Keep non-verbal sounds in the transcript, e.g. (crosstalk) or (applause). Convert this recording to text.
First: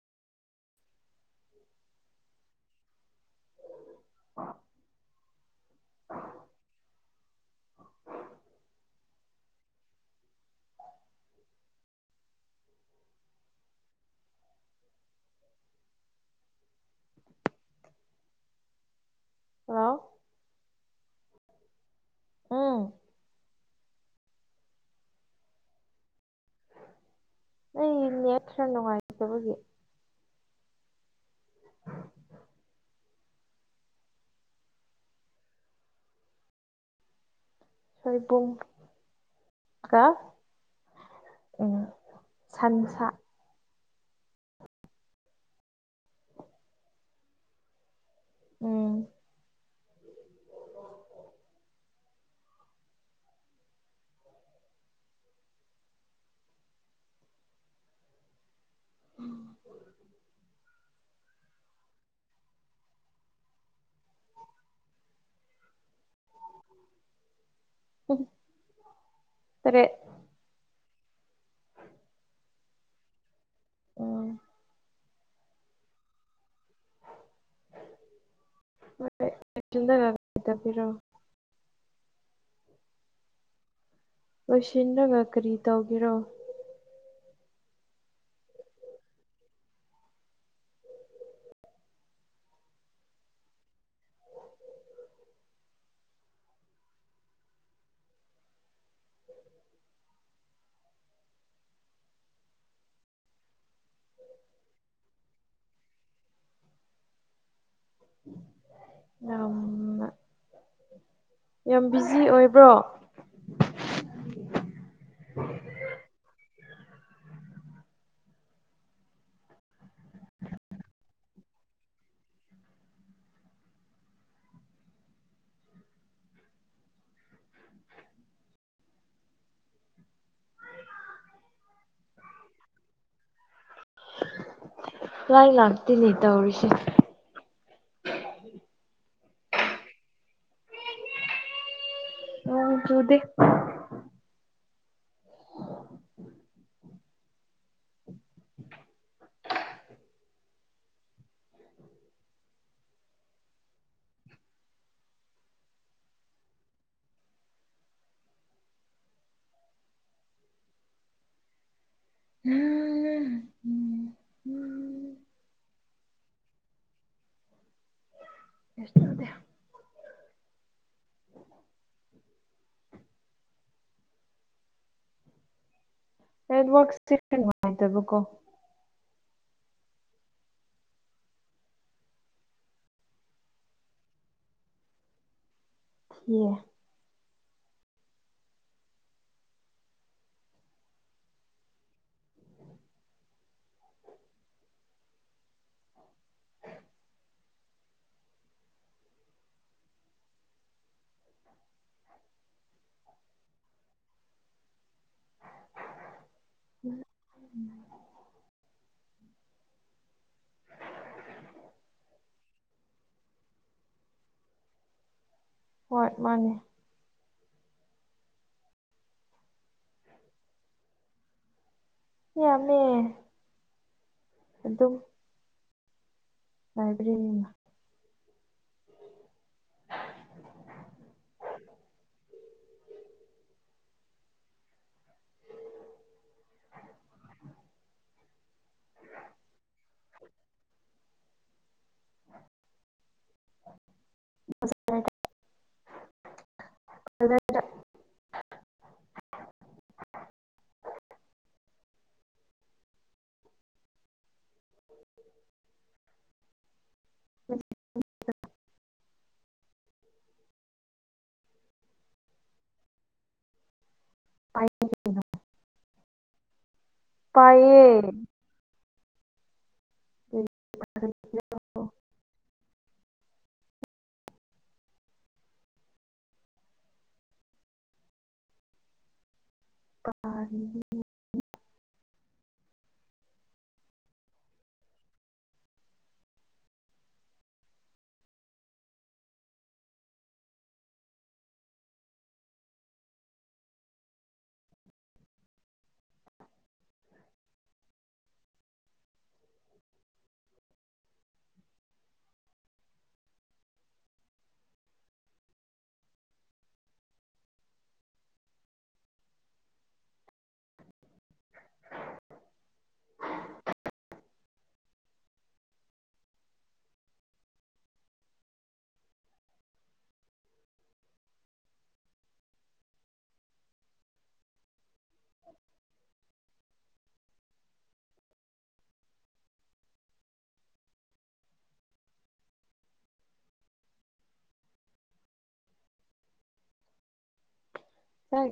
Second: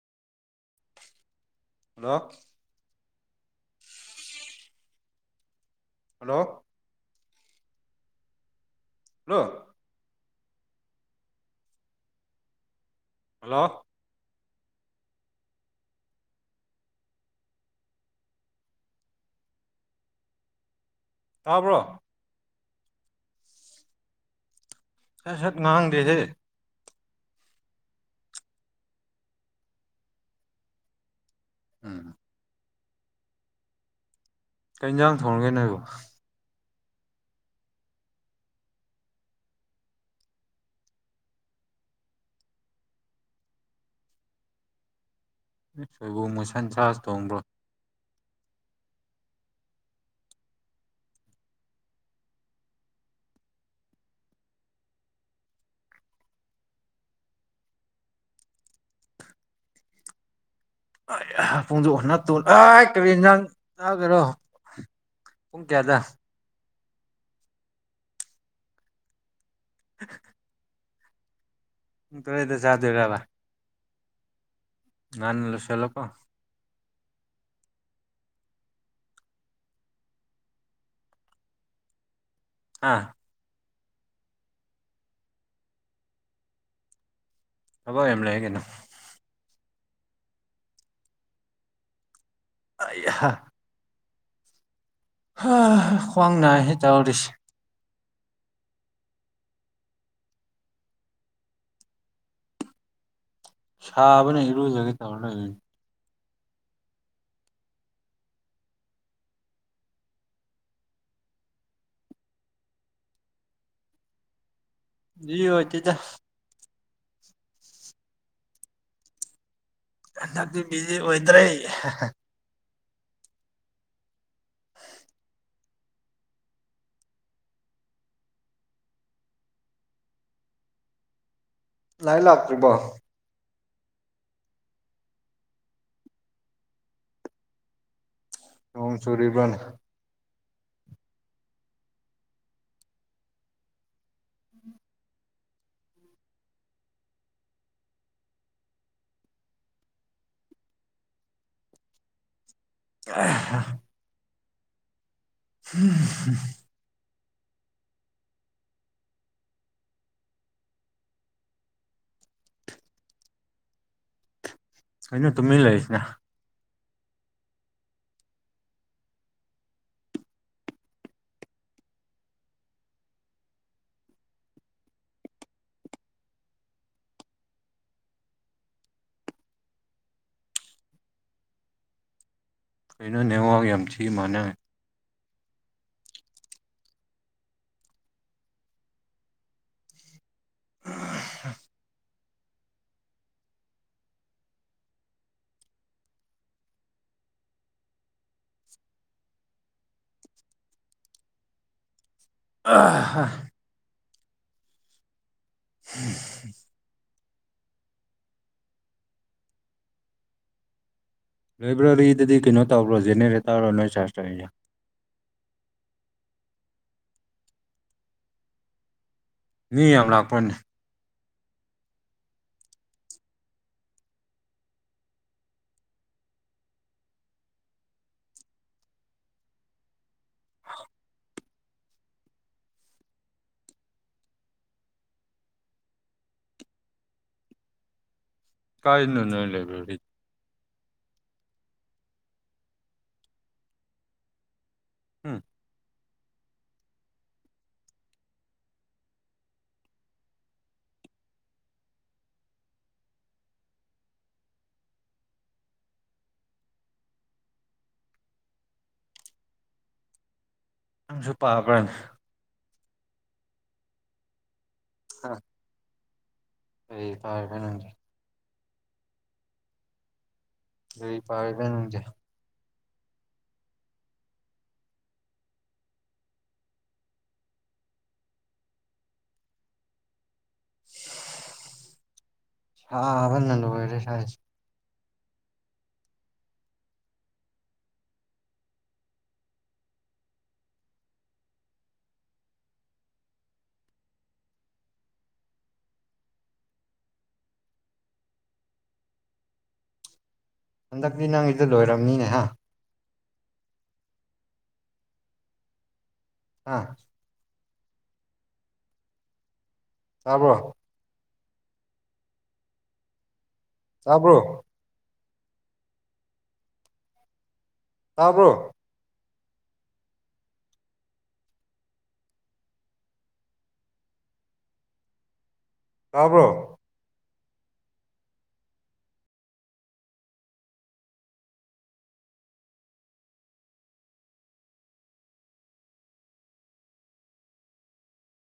hello ꯑ hello hello hello hello ꯇꯥꯕ꯭ꯔꯣ ꯎꯝ ꯁꯠ ꯁꯠ ꯉꯥꯡꯗꯦꯍꯦ ꯑꯩ ꯅꯦꯠ ꯈꯔꯥ ꯅꯨꯡꯉꯥꯏꯇꯕꯒꯤ ꯎꯝ ꯀꯩ ꯏꯟꯖꯥꯡ ꯊꯣꯡꯅꯒꯦ ꯅꯣꯏꯕꯣ ꯁꯣꯏꯕꯨꯝꯒ ꯎꯝ ꯁꯟꯁꯥ ꯁꯣꯏꯕꯨꯝꯒ ꯁꯟꯁꯒꯥꯁꯨ ꯊꯣꯡꯕ꯭ꯔꯣ ꯎꯝ ꯎꯝ (unintelligible) ꯀꯔꯤ ꯏꯟꯖꯥꯡ ꯆꯥꯈꯔꯣ ꯄꯨꯡ ꯀꯌꯥꯗ ꯄꯨꯡ ꯇꯥꯔꯦꯠ (inaudible) ꯎꯝ ꯎꯝ ꯇꯣꯏꯗ ꯆꯥꯗꯣꯏ꯭ꯔꯔꯕꯕ ꯑꯣꯝ ꯉꯟꯅꯥ ꯂꯣꯏꯁꯜꯂꯨꯀꯣ (unintelligible) ꯍꯥ ꯂꯣꯏꯁꯤꯟꯂꯒꯥ ꯀꯔꯤ ꯇꯧꯒꯦꯔꯣ ꯊꯕꯛ ꯌꯥꯝ ꯂꯩ ꯀꯩꯅꯣ ꯑꯩꯍꯥ ꯈ꯭ꯋꯥꯡ ꯅꯥꯏꯍꯦ ꯇꯧꯔꯔꯤꯁꯦ ꯁꯥꯕꯅ ꯏꯔꯣꯏꯖꯒꯦ ꯇꯧꯔ ꯂꯩꯔꯨꯏ ꯌꯥꯝ ꯌꯥꯝ ꯕꯤꯖꯤ ꯑꯣꯏꯕ꯭ꯔꯣ ꯑꯣꯏꯗꯦꯗꯥ ꯍꯟꯇꯛꯇꯤ ꯕꯤꯖꯤ ꯑꯣꯏꯗ꯭ꯔꯦ ꯂꯥꯏ ꯂꯥꯛꯇꯔꯤꯕꯣ ꯂꯥꯏ ꯂꯥꯛꯇꯦꯅꯦ ꯇꯧꯔꯤꯁꯦ ꯅꯣꯡꯆꯨꯔꯤꯕꯥꯔꯥ (unintelligible) ꯅꯣꯡ ꯆꯨꯗꯦ (unintelligible) ꯍꯨꯝ (unintelligible) ꯎꯝ ꯎꯝ ꯀꯩꯅꯣ ꯇꯨꯃꯤꯟ ꯂꯩꯔꯤꯁꯤꯅ (unintelligible) ꯅꯦꯋꯥꯛꯁꯦ ꯈꯔꯥ ꯅꯨꯉꯥꯏꯇꯥꯕꯀꯣ ꯀꯩꯅꯣ ꯅꯦꯋꯥꯛ ꯌꯥꯝ ꯊꯤ ꯃꯥꯟꯅꯦ ꯌꯦ ꯎꯝ ꯑꯥ (unintelligible) (unintelligible) ꯂꯥꯏꯕ꯭ꯔꯥꯔꯤꯗꯗꯤ ꯀꯩꯅꯣ ꯇꯧꯕꯔꯣ ꯖꯦꯅꯦꯔꯦꯇꯥꯔ ꯅꯣꯏ ꯆꯥꯔꯁ ꯇꯧꯔꯤꯁꯦ ꯍꯣꯏ ꯃꯥꯅꯦ ꯃꯤ ꯌꯥꯝ ꯂꯥꯛꯄꯔꯥꯅꯦ ꯃꯤꯌꯥꯝꯃꯦ ꯑꯗꯨꯝ ꯍꯥꯏꯗꯔꯤ ꯀꯥꯏꯗꯅꯣ ꯅꯣꯏ ꯂꯩꯕꯥꯗꯨꯗꯤ (unintelligible) ꯎꯝ ꯖꯦꯅꯦꯇꯥꯔ (unintelligible) (unintelligible) (unintelligible) ꯅꯪꯁꯨ ꯄꯥꯕ꯭ꯔꯥ ꯄꯥꯏꯌꯦ (unintelligible) ꯀꯩ ꯄꯥꯔꯤꯕꯥ ꯅꯪꯗꯤ ꯄꯥꯏꯌꯦ ꯀꯥꯔꯤ ꯄꯥꯔꯤꯕꯔꯥ ꯅꯪꯗꯤ ꯄꯥꯗꯤꯌꯦ ꯁꯥꯕꯅ ꯂꯣꯏꯔꯦ ꯏꯁꯥꯁꯦ ꯍꯟꯗꯛꯇꯤ ꯅꯪꯒꯤꯗꯣ ꯂꯣꯏꯔꯕꯅꯤꯅꯦ ꯍꯥ ꯇꯥꯕꯥꯔꯣ (unintelligible) ꯇꯥꯕ꯭ꯥꯔꯣ ꯇꯥꯕ꯭ꯔꯣ ꯇꯥꯕ꯭ꯔꯣ (inaudible) (inaudible) (inaudible) (unintelligible)